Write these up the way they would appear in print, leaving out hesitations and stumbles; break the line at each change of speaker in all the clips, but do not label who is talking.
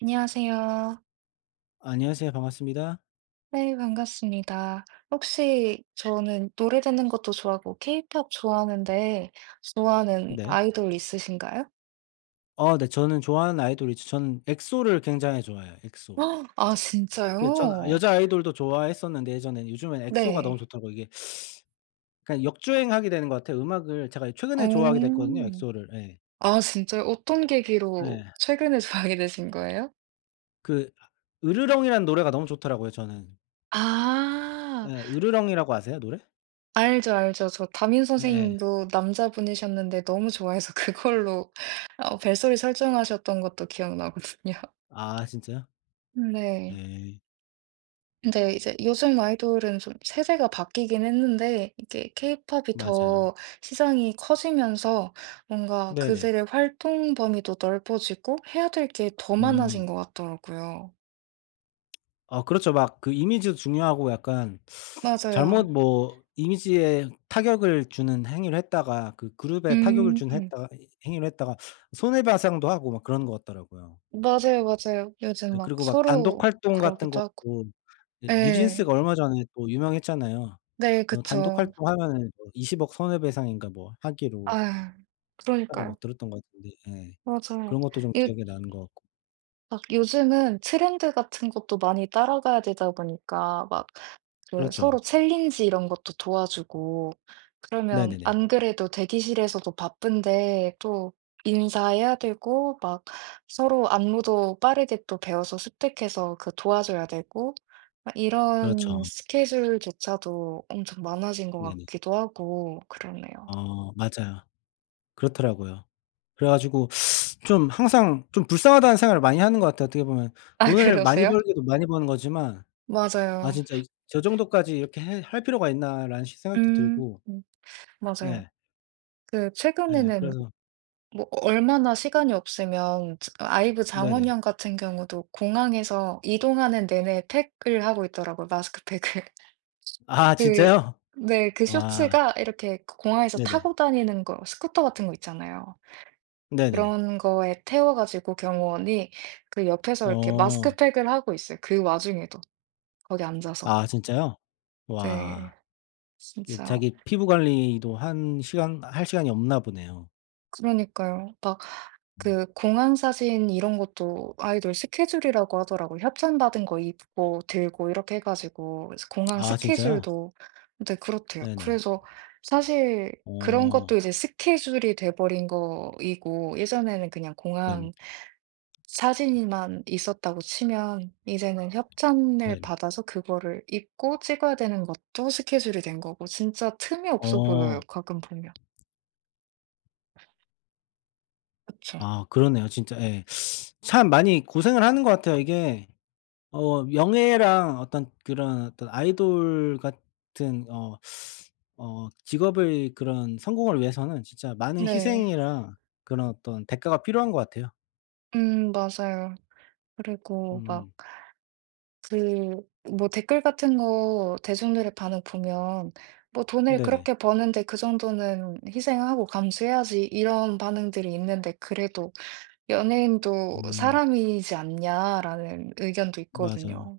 안녕하세요.
안녕하세요. 반갑습니다.
네, 반갑습니다. 혹시 저는 노래 듣는 것도 좋아하고 케이팝 좋아하는데 좋아하는
네.
아이돌 있으신가요?
네. 저는 좋아하는 아이돌이죠. 저는 엑소를 굉장히 좋아해요, 엑소.
헉, 아
그 전
진짜요?
여자 아이돌도 좋아했었는데 예전에는 요즘엔 엑소가 너무
네.
좋더라고요. 이게 그러니까 역주행하게 되는 것 같아요. 음악을 제가 최근에 좋아하게 됐거든요,
오
엑소를. 예.
아 진짜요? 어떤 계기로
예.
최근에 좋아하게 되신 거예요?
그 으르렁이라는 노래가 너무 좋더라고요, 저는.
아.
예. 으르렁이라고 아세요, 노래?
알죠, 알죠. 저 담임
예예.
선생님도 남자분이셨는데 너무 좋아해서 그걸로 어 벨소리 설정하셨던 것도 기억나거든요.
아 진짜요?
네.
예.
근데 이제 요즘 아이돌은 좀 세대가 바뀌긴 했는데 이게 케이팝이
맞아요.
더 시장이 커지면서 뭔가
네네.
그들의 활동 범위도 넓어지고 해야 될 게 더 많아진
음.
것 같더라고요.
아 그렇죠. 막 그 이미지도 중요하고 약간
맞아요.
잘못 뭐 이미지에 타격을 주는 행위를 했다가 그 그룹에 타격을
음.
준
음.
했다가 이 행위를 했다가 손해배상도 하고 막 그런 것 같더라고요.
맞아요, 맞아요. 요즘
예
막
그리고 막 단독
서로
활동 같은
그러기도
것도
하고.
예
네,
뉴진스가 얼마 전에 또 유명했잖아요.
네
뭐 단독
그쵸.
활동하면은 뭐 20억 손해배상인가 뭐 하기로
아
했다고
그러니까요.
막 들었던 것 같은데 예.
맞아요.
그런 것도 좀
이
기억에 나는 것 같고.
막 요즘은 트렌드 같은 것도 많이 따라가야 되다 보니까 막 그
그렇죠.
서로 챌린지 이런 것도 도와주고 그러면
네네네.
안 그래도 대기실에서도 바쁜데 또 인사해야 되고 막 서로 안무도 빠르게 또 배워서 습득해서 그 도와줘야 되고 막
그렇죠.
이런 스케줄조차도 엄청 많아진 것
네네.
같기도 하고 그러네요.
어 맞아요. 그렇더라고요. 그래 가지고 좀 항상 좀 불쌍하다는 생각을 많이 하는 것 같아요 어떻게 보면.
아
돈을 많이
그러세요?
벌기도 많이 버는 거지만 '아
맞아요.
진짜 이 저 정도까지 이렇게 해 할 필요가 있나.'라는 시 생각도
음.
들고
맞아요.
예.
그
예.
최근에는
그래서
뭐 얼마나 시간이 없으면 자 아이브
네네.
장원영 같은 경우도 공항에서 이동하는 내내 팩을 하고 있더라고요, 마스크팩을.
아
그
진짜요?
네 그
와.
쇼츠가 이렇게 그 공항에서
네네.
타고 다니는 거 스쿠터 같은 거 있잖아요.
네네.
그런 거에 태워 가지고 경호원이 그 옆에서 이렇게
어.
마스크팩을 하고 있어요, 그 와중에도 거기 앉아서.
아 진짜요?
네.
와. 그
진짜
자기 피부 관리도 1시간 할 시간이 없나 보네요.
그러니까요. 막
음.
그 공항 사진 이런 것도 아이돌 스케줄이라고 하더라고요. 협찬받은 거 입고 들고 이렇게 해 가지고 그래서 공항
아 진짜요?
스케줄도 근데 그렇대요.
네네.
그래서 사실 그런 것도
어.
이제 스케줄이 돼 버린 거이고 예전에는 그냥
네네.
공항 사진만 있었다고 치면 이제는 협찬을
네네.
받아서 그거를 입고 찍어야 되는 것도 스케줄이 된 거고 진짜 틈이 없어 보여요,
어.
가끔 보면. 그쵸.
아 그러네요 진짜 예. 참 많이 고생을 하는 것 같아요. 이게 명예랑 어떤 그런 어떤 아이돌 같은 직업의 그런 성공을 위해서는 진짜 많은
네.
희생이랑 그런 어떤 대가가 필요한 것 같아요.
맞아요. 그리고 막
음
그 뭐 댓글 같은 거 대중들의 반응 보면 뭐 "돈을
네네.
그렇게 버는데 그 정도는 희생하고 감수해야지." 이런 반응들이 있는데 그래도 "연예인도
음
사람이지 않냐?"라는 의견도
맞아요.
있거든요.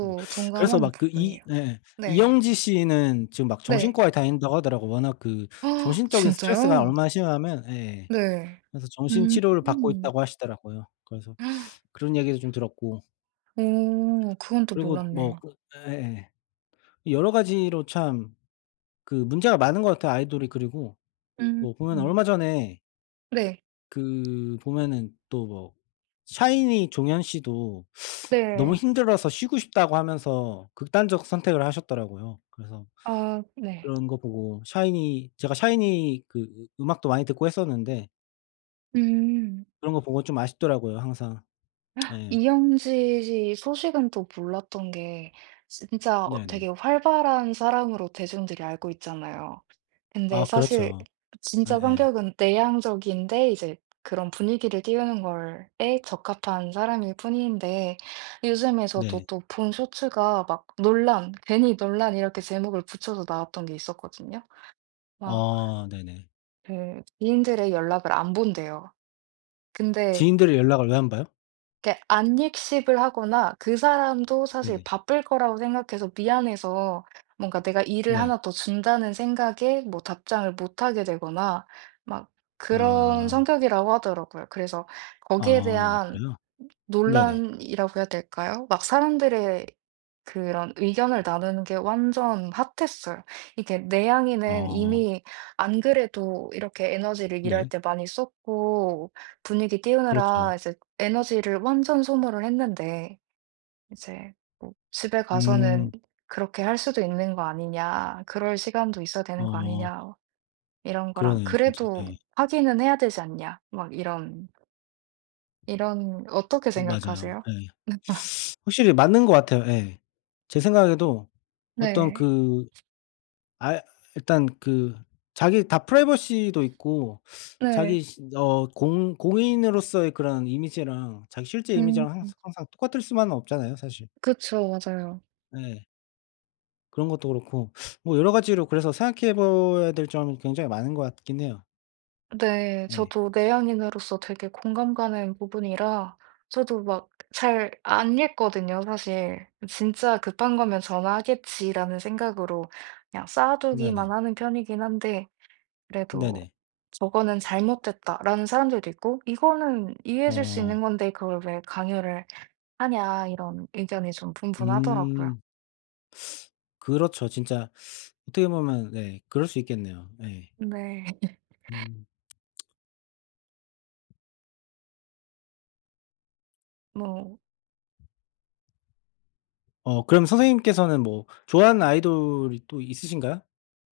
네. 그래서
동감하는
막 그 이
부분이에요.
예
네.
이영지 씨는 지금 막
네.
정신과에 다닌다고 하더라고요. 워낙 그
아
정신적인 스트레스가
진짜요?
얼마나 심하면 예.
네.
그래서 정신
음.
치료를 받고 있다고 하시더라고요. 그래서 그런 이야기도 좀 들었고
오 그건 또
그리고 뭐
몰랐네요.
그 예예. 여러 가지로 참 그 문제가 많은 것 같아요 아이돌이. 그리고
음.
뭐 보면
음.
얼마 전에
네.
그 보면은 또 뭐 샤이니 종현 씨도 너무
네.
힘들어서 쉬고 싶다고 하면서 극단적 선택을 하셨더라고요. 그래서
아 네.
그런 거 보고 샤이니 제가 샤이니 그 음악도 많이 듣고 했었는데
음.
그런 거 보고 좀 아쉽더라고요 항상. 예.
이영지 씨 소식은 또 몰랐던 게 진짜 어
네네.
되게 활발한 사람으로 대중들이 알고 있잖아요. 근데
아
사실
그렇죠.
진짜
예예.
성격은 내향적인데 이제 그런 분위기를 띄우는 걸에 적합한 사람일 뿐인데 요즘에 저도
네.
또 본 쇼츠가 막 논란, 괜히 논란 이렇게 제목을 붙여서 나왔던 게 있었거든요. 막
어 네네.
그 지인들의 연락을 안 본대요. 근데
지인들의 연락을 왜 안 봐요?
이렇게 안익씹을 하거나 그 사람도 사실
네네.
바쁠 거라고 생각해서 미안해서 뭔가 내가 일을
네.
하나 더 준다는 생각에 뭐 답장을 못 하게 되거나 막 그런
아.
성격이라고 하더라고요. 그래서 거기에
아 네
대한
그래요? 네네.
논란이라고 해야 될까요? 막 사람들의 그런 의견을 나누는 게 완전 핫했어요. 이게 내향인은
어
이미 안 그래도 이렇게 에너지를 일할
네.
때 많이 썼고 분위기
그렇죠.
띄우느라 이제 에너지를 완전 소모를 했는데 이제 뭐 집에 가서는
음.
'그렇게 할 수도 있는 거 아니냐. 그럴 시간도 있어야 되는 거
어
아니냐.' 이런 거랑
그러네요 진짜.
'그래도
예.
하기는 해야 되지 않냐.' 막 이런, 이런 어떻게
그 맞아요.
생각하세요?
예. 확실히 맞는 것 같아요. 예. 제 생각에도 어떤
네.
그 아 일단 그 자기 다 프라이버시도 있고 자기
네.
시 어 공 공인으로서의 그런 이미지랑 자기 실제 이미지랑
음.
항상 항상 똑같을 수만은 없잖아요 사실.
그쵸. 맞아요.
예. 그런 것도 그렇고 뭐 여러 가지로 그래서 생각해 봐야 될 점이 굉장히 많은 것 같긴 해요.
네.
예.
저도 내향인으로서 되게 공감 가는 부분이라 저도 막 잘 안 읽거든요 사실. '진짜 급한 거면 전화하겠지.'라는 생각으로 그냥 쌓아두기만
네네.
하는 편이긴 한데 그래도
네네.
'저거는 잘못됐다.'라는 사람들도 있고 '이거는 이해해 줄 수 있는
어.
건데 그걸 왜 강요를 하냐.' 이런 의견이 좀 분분하더라고요.
음. 그렇죠. 진짜 어떻게 보면 네 그럴 수 있겠네요. 예.
네.
음.
뭐
그럼 선생님께서는 뭐 좋아하는 아이돌이 또 있으신가요?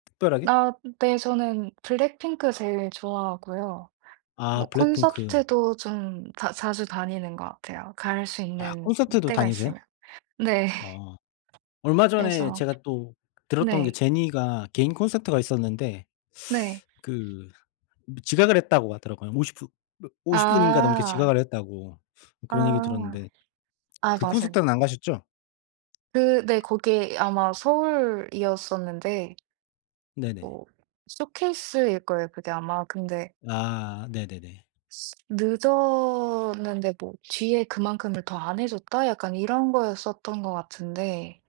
특별하게?
아 네 저는 블랙핑크 제일 좋아하고요.
아
뭐
블랙핑크.
콘서트도 좀 자 자주 다니는 것 같아요, 갈 수
아
있는
콘서트도
때가
다니세요?
있으면. 네.
어. 얼마 전에
그래서
제가 또 들었던 게
네.
제니가 개인 콘서트가 있었는데
네.
그 지각을 했다고 하더라고요. 50분 뭐 50 분인가 넘게
아.
지각을 했다고
아.
그런 얘기 들었는데
아
그
맞아요.
콘서트는 안 가셨죠?
그 네 거기 아마 서울이었었는데
네네.
뭐 쇼케이스일 거예요, 그게 아마. 근데
아 네네네.
"늦었는데 뭐 뒤에 그만큼을 더 안 해 줬다?" 약간 이런 거였었던 것 같은데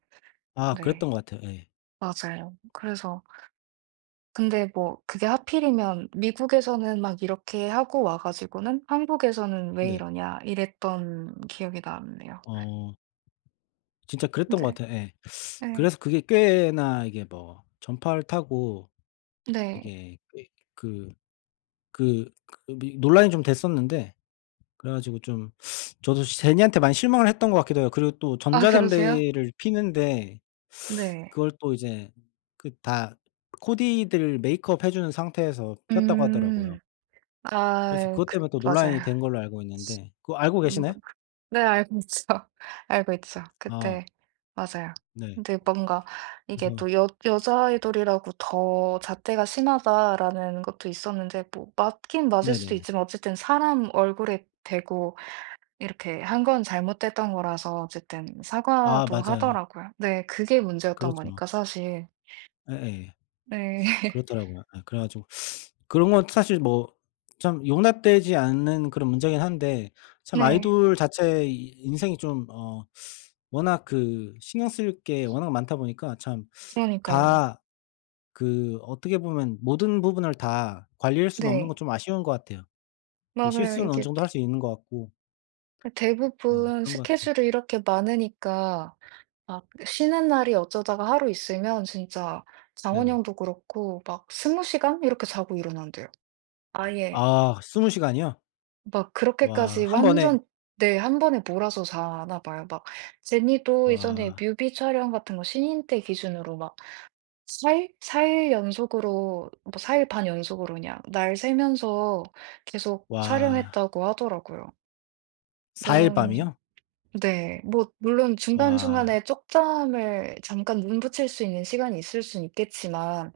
아
네
그랬던 것 같아요. 예.
맞아요. 그래서 근데 뭐 그게 하필이면 미국에서는 막 이렇게 하고 와 가지고는 '한국에서는 왜
네.
이러냐.' 이랬던 기억이 남네요.
어 진짜 그랬던 것
네,
같아요. 예.
네.
그래서 그게 꽤나 이게 뭐 전파를 타고
네.
이게 꽤 그 그 그 미 논란이 좀 됐었는데 그래 가지고 좀 저도 제니한테 많이 실망을 했던 것 같기도 해요. 그리고 또
아 그러세요?
전자담배를 피는데
네.
그걸 또 이제 그 다 코디들 메이크업 해 주는 상태에서 폈다고 하더라고요.
음.
그래서
아
그것
그
때문에 또 논란이
맞아요.
된 걸로 알고 있는데 그거 알고
음
계시나요?
네 알고 있죠. 알고 있죠.
아
그때 맞아요.
네.
근데 뭔가 이게
그래서
또 여 여자 아이돌이라고 더 잣대가 심하다라는 것도 있었는데 뭐 맞긴 맞을 수도
네네네.
있지만 어쨌든 사람 얼굴에 대고 이렇게 한 건 잘못됐던 거라서 어쨌든
아
사과도
맞아요.
하더라고요. 네. 그게 문제였던
그렇죠.
거니까 사실.
예예.
네.
그렇더라고요. 예 그래 가지고 그런 건 사실 뭐 참 용납되지 않는 그런 문제긴 한데 참
네.
아이돌 자체의 이 인생이 좀 워낙 그 신경 쓸 게 워낙 많다 보니까 참
그러니까요.
다 그 어떻게 보면 모든 부분을 다 관리할 수는 없는
네.
건 좀 아쉬운 것 같아요. 그
맞아요.
실수는 어느
이게
정도 할 수 있는 것 같고 네
대부분
그런 것 같아요.
스케줄이 이렇게 많으니까 막 쉬는 날이 어쩌다가 하루 있으면 진짜 장원
네네.
영도 그렇고 막 20 시간 이렇게 자고 일어난대요. 아예
아 스무 시간이요?
막
와
그렇게까지
한 번에
완전 네. 한 번에 몰아서 자나 봐요. 막 제니도 예전에
와
뮤비 촬영 같은 거 신인 때 기준으로 막 4일? 사일 연속으로 뭐 4 일 반 연속으로 그냥 날 세면서 계속
와
촬영했다고 하더라고요.
4일
그런
밤이요?
네. 뭐 물론
와
중간중간에 쪽잠을 잠깐 눈 붙일 수 있는 시간이 있을 순 있겠지만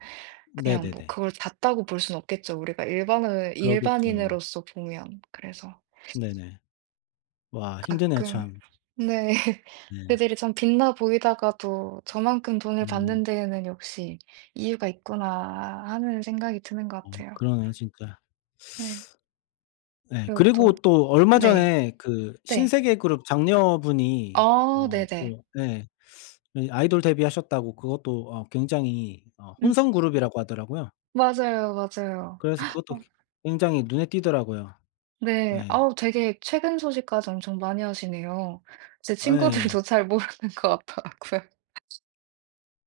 그냥 뭐
네네네.
그걸 잤다고 볼 순 없겠죠, 우리가 일반을
그러겠죠.
일반인으로서 보면. 그래서
네네. 와 힘드네요
가끔
참.
네.
네.
그들이 참 빛나 보이다가도 '저만큼 돈을
음.
받는 데에는 역시 이유가 있구나.' 하는 생각이 드는 것
어
같아요.
그러네요 진짜.
네.
네.
그리고 또
그리고 또 얼마
네.
전에 그
네.
신세계 그룹 장녀분이
아 네네.
또 예. 이 아이돌 데뷔하셨다고 그것도 굉장히
음.
혼성 그룹이라고 하더라고요.
맞아요, 맞아요.
그래서 그것도
어
굉장히 눈에 띄더라고요.
네.
예.
아우 되게 최근 소식까지 엄청 많이 하시네요. 제
예.
친구들도 잘 모르는 것 같더라고요.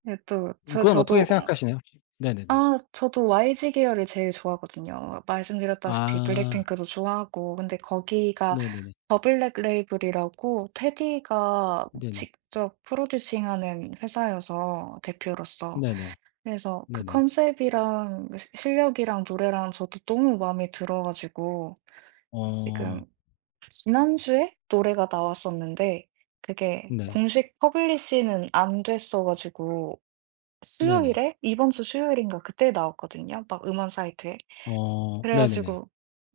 예 또
그건 어떻게
저도
생각하시나요 혹시? 네네네.
아 저도 YG 계열을 제일 좋아하거든요. 말씀드렸다시피
아.
블랙핑크도 좋아하고 근데 거기가
네네네.
더 블랙 레이블이라고 테디가
네네.
직접 프로듀싱하는 회사여서 대표로서
네네.
그래서 그
네네.
컨셉이랑 그 시 실력이랑 노래랑 저도 너무 마음에 들어 가지고
어.
지금 지난주에 노래가 나왔었는데 그게
네.
공식 퍼블리시는 안 됐어 가지고
네네.
수요일에 이번 주 수요일인가 그때 나왔거든요 막 음원 사이트에.
어.
그래
네네네.
가지고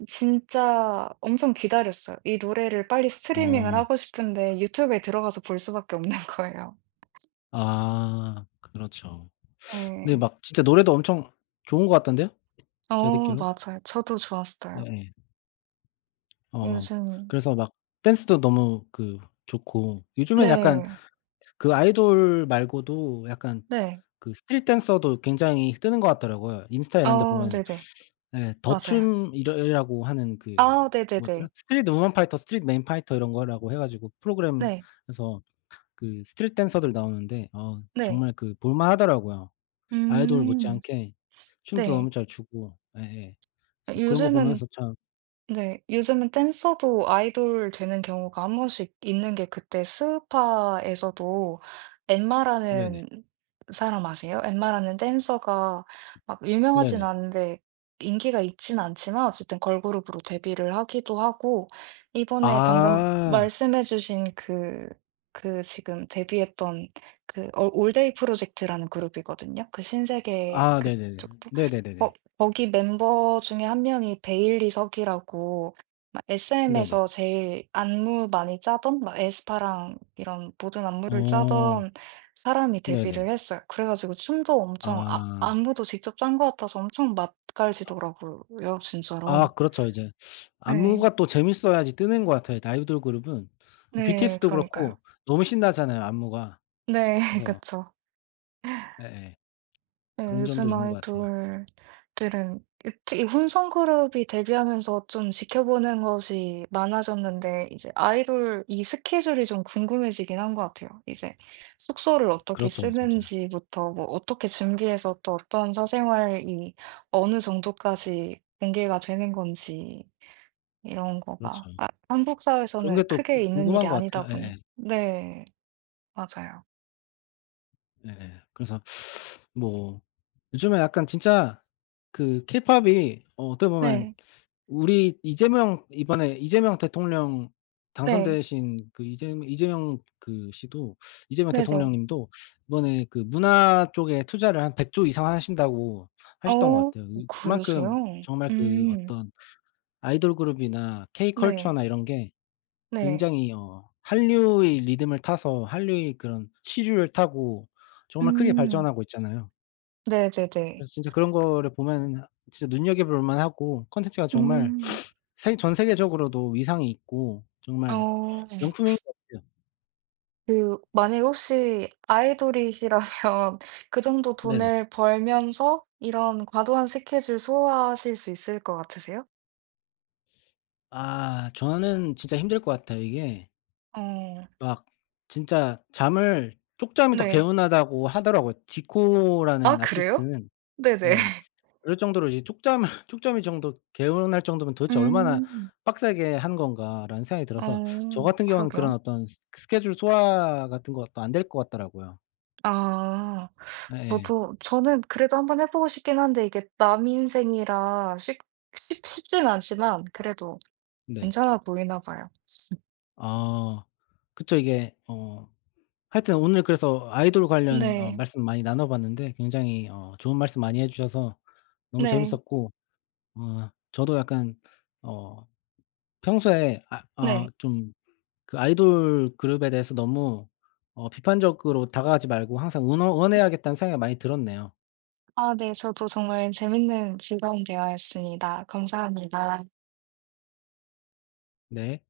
진짜 엄청 기다렸어요. 이 노래를 빨리 스트리밍을
어.
하고 싶은데 유튜브에 들어가서 볼 수밖에 없는 거예요.
아. 그렇죠. 근데
네.
막 진짜 노래도 엄청 좋은 것 같던데요? 제가
어
듣기론
맞아요. 저도 좋았어요.
예예. 어
요즘
그래서 막 댄스도 너무 그 좋고 요즘엔 약간
네.
그 아이돌 말고도 약간
네.
그 스트릿 댄서도 굉장히 뜨는 것 같더라고요. 인스타 이런 데
어
보면
네네.
예
맞아요.
더춤 이러 이라고 하는 그
아
뭐더라?
네네네.
스트릿 우먼 파이터, 스트릿 맨 파이터 이런 거라고 해 가지고
네.
프로그램에서 그 스트릿 댄서들 나오는데
네.
정말 그 볼만 하더라고요. 아이돌
음.
못지않게 춤도
네.
너무 잘 추고 예예. 그래서 그런 거
요즘은
보면서 참
네. 요즘은 댄서도 아이돌 되는 경우가 한 번씩 있는 게 그때 스우파에서도
네네.
엠마라는 사람 아세요? 엠마라는 댄서가 막 유명하진
네네.
않은데 인기가 있진 않지만 어쨌든 걸그룹으로 데뷔를 하기도 하고 이번에 방금
아.
말씀해 주신 그 지금 데뷔했던 그 올데이 프로젝트라는 그룹이거든요. 그 신세계
아 네네네.
그쪽도. 어
네네네네.
거기 멤버 중에 한 명이 베일리 석이라고 막
네네.
SM에서 제일 안무 많이 짜던 막 에스파랑 이런 모든 안무를
어.
짜던 사람이
네네.
데뷔를 했어요. 그래 가지고 춤도 엄청 아
아.
안무도 직접 짠 것 같아서 엄청 맛깔지더라고요
아
진짜로.
그렇죠. 이제
네.
안무가 또 재밌어야지 뜨는 것 같아요. 아이돌 그룹은.
네
BTS도
그러니까요.
그렇고 너무 신나잖아요 안무가.
네
그래서
그쵸.
예예.
네
그런 점도
요즘
있는 것 같아요.
아이돌들은 특히 혼성 그룹이 데뷔하면서 좀 지켜보는 것이 많아졌는데 이제 아이돌 이 스케줄이 좀 궁금해지긴 한 것 같아요. 이제 숙소를 어떻게
그렇죠 진짜.
쓰는지부터 뭐 어떻게 준비해서 또 어떤 사생활이 어느 정도까지 공개가 되는 건지 이런 거가
그렇죠.
아 한국
그런 게
사회에서는
또
크게
궁
있는 일이
궁금한 것
아니다
같아요.
보니
예예.
네 맞아요.
예예. 그래서 뭐 요즘에 약간 진짜 그 케이팝이 어떻게 보면
네.
우리 이재명 이번에 이재명 대통령
네.
당선되신 그 이재명 그 씨도 이재명
네네.
대통령님도 이번에 그 문화 쪽에 투자를 한 100조 이상 하신다고 하셨던 것
어
같아요. 이 그만큼
그러세요?
정말 그
음.
어떤 아이돌 그룹이나
네.
K-컬처나 이런 게
네.
굉장히 한류의 리듬을 타서 한류의 그런 시류를 타고 정말 크게
음.
발전하고 있잖아요.
네네네.
그래서 진짜 그런 거를 보면은 진짜 눈여겨볼 만하고 콘텐츠가 정말
음.
세 전 세계적으로도 위상이 있고 정말
어.
명품인 것 같아요.
그 만약에 혹시 아이돌이시라면 그 정도
네네.
돈을 벌면서 이런 과도한 스케줄 소화하실 수 있을 것 같으세요?
아 저는 진짜 힘들 것 같아요. 이게
어.
막 진짜 잠을 쪽잠이 더
네.
개운하다고 하더라고요.
아
지코라는
그래요?
아티스트는.
네네.
예. 그럴 정도로 이제 '쪽잠을 쪽잠이 정도 개운할 정도면 도대체 얼마나
음.
빡세게 한 건가.'라는 생각이 들어서 저
어
같은 경우는 그런
그러게요.
어떤 스 그 스케줄 소화 같은 것도 안 될 것 같더라고요.
아.
예예.
저도 저는 그래도 한번 해 보고 싶긴 한데 이게 남 인생이라 쉽 쉽 쉽진 않지만 그래도
네.
괜찮아 보이나 봐요.
아 그쵸. 이게 하여튼 오늘 그래서 아이돌 관련
네.
말씀 많이 나눠 봤는데 굉장히 좋은 말씀 많이 해 주셔서 너무
네.
재밌었고 어 저도 약간 어 평소에
네.
좀 그 아이돌 그룹에 대해서 너무 비판적으로 다가가지 말고 항상 응원해야겠다는 생각이 많이 들었네요.
아 네. 저도 정말 재밌는 즐거운 대화였습니다. 감사합니다.
네.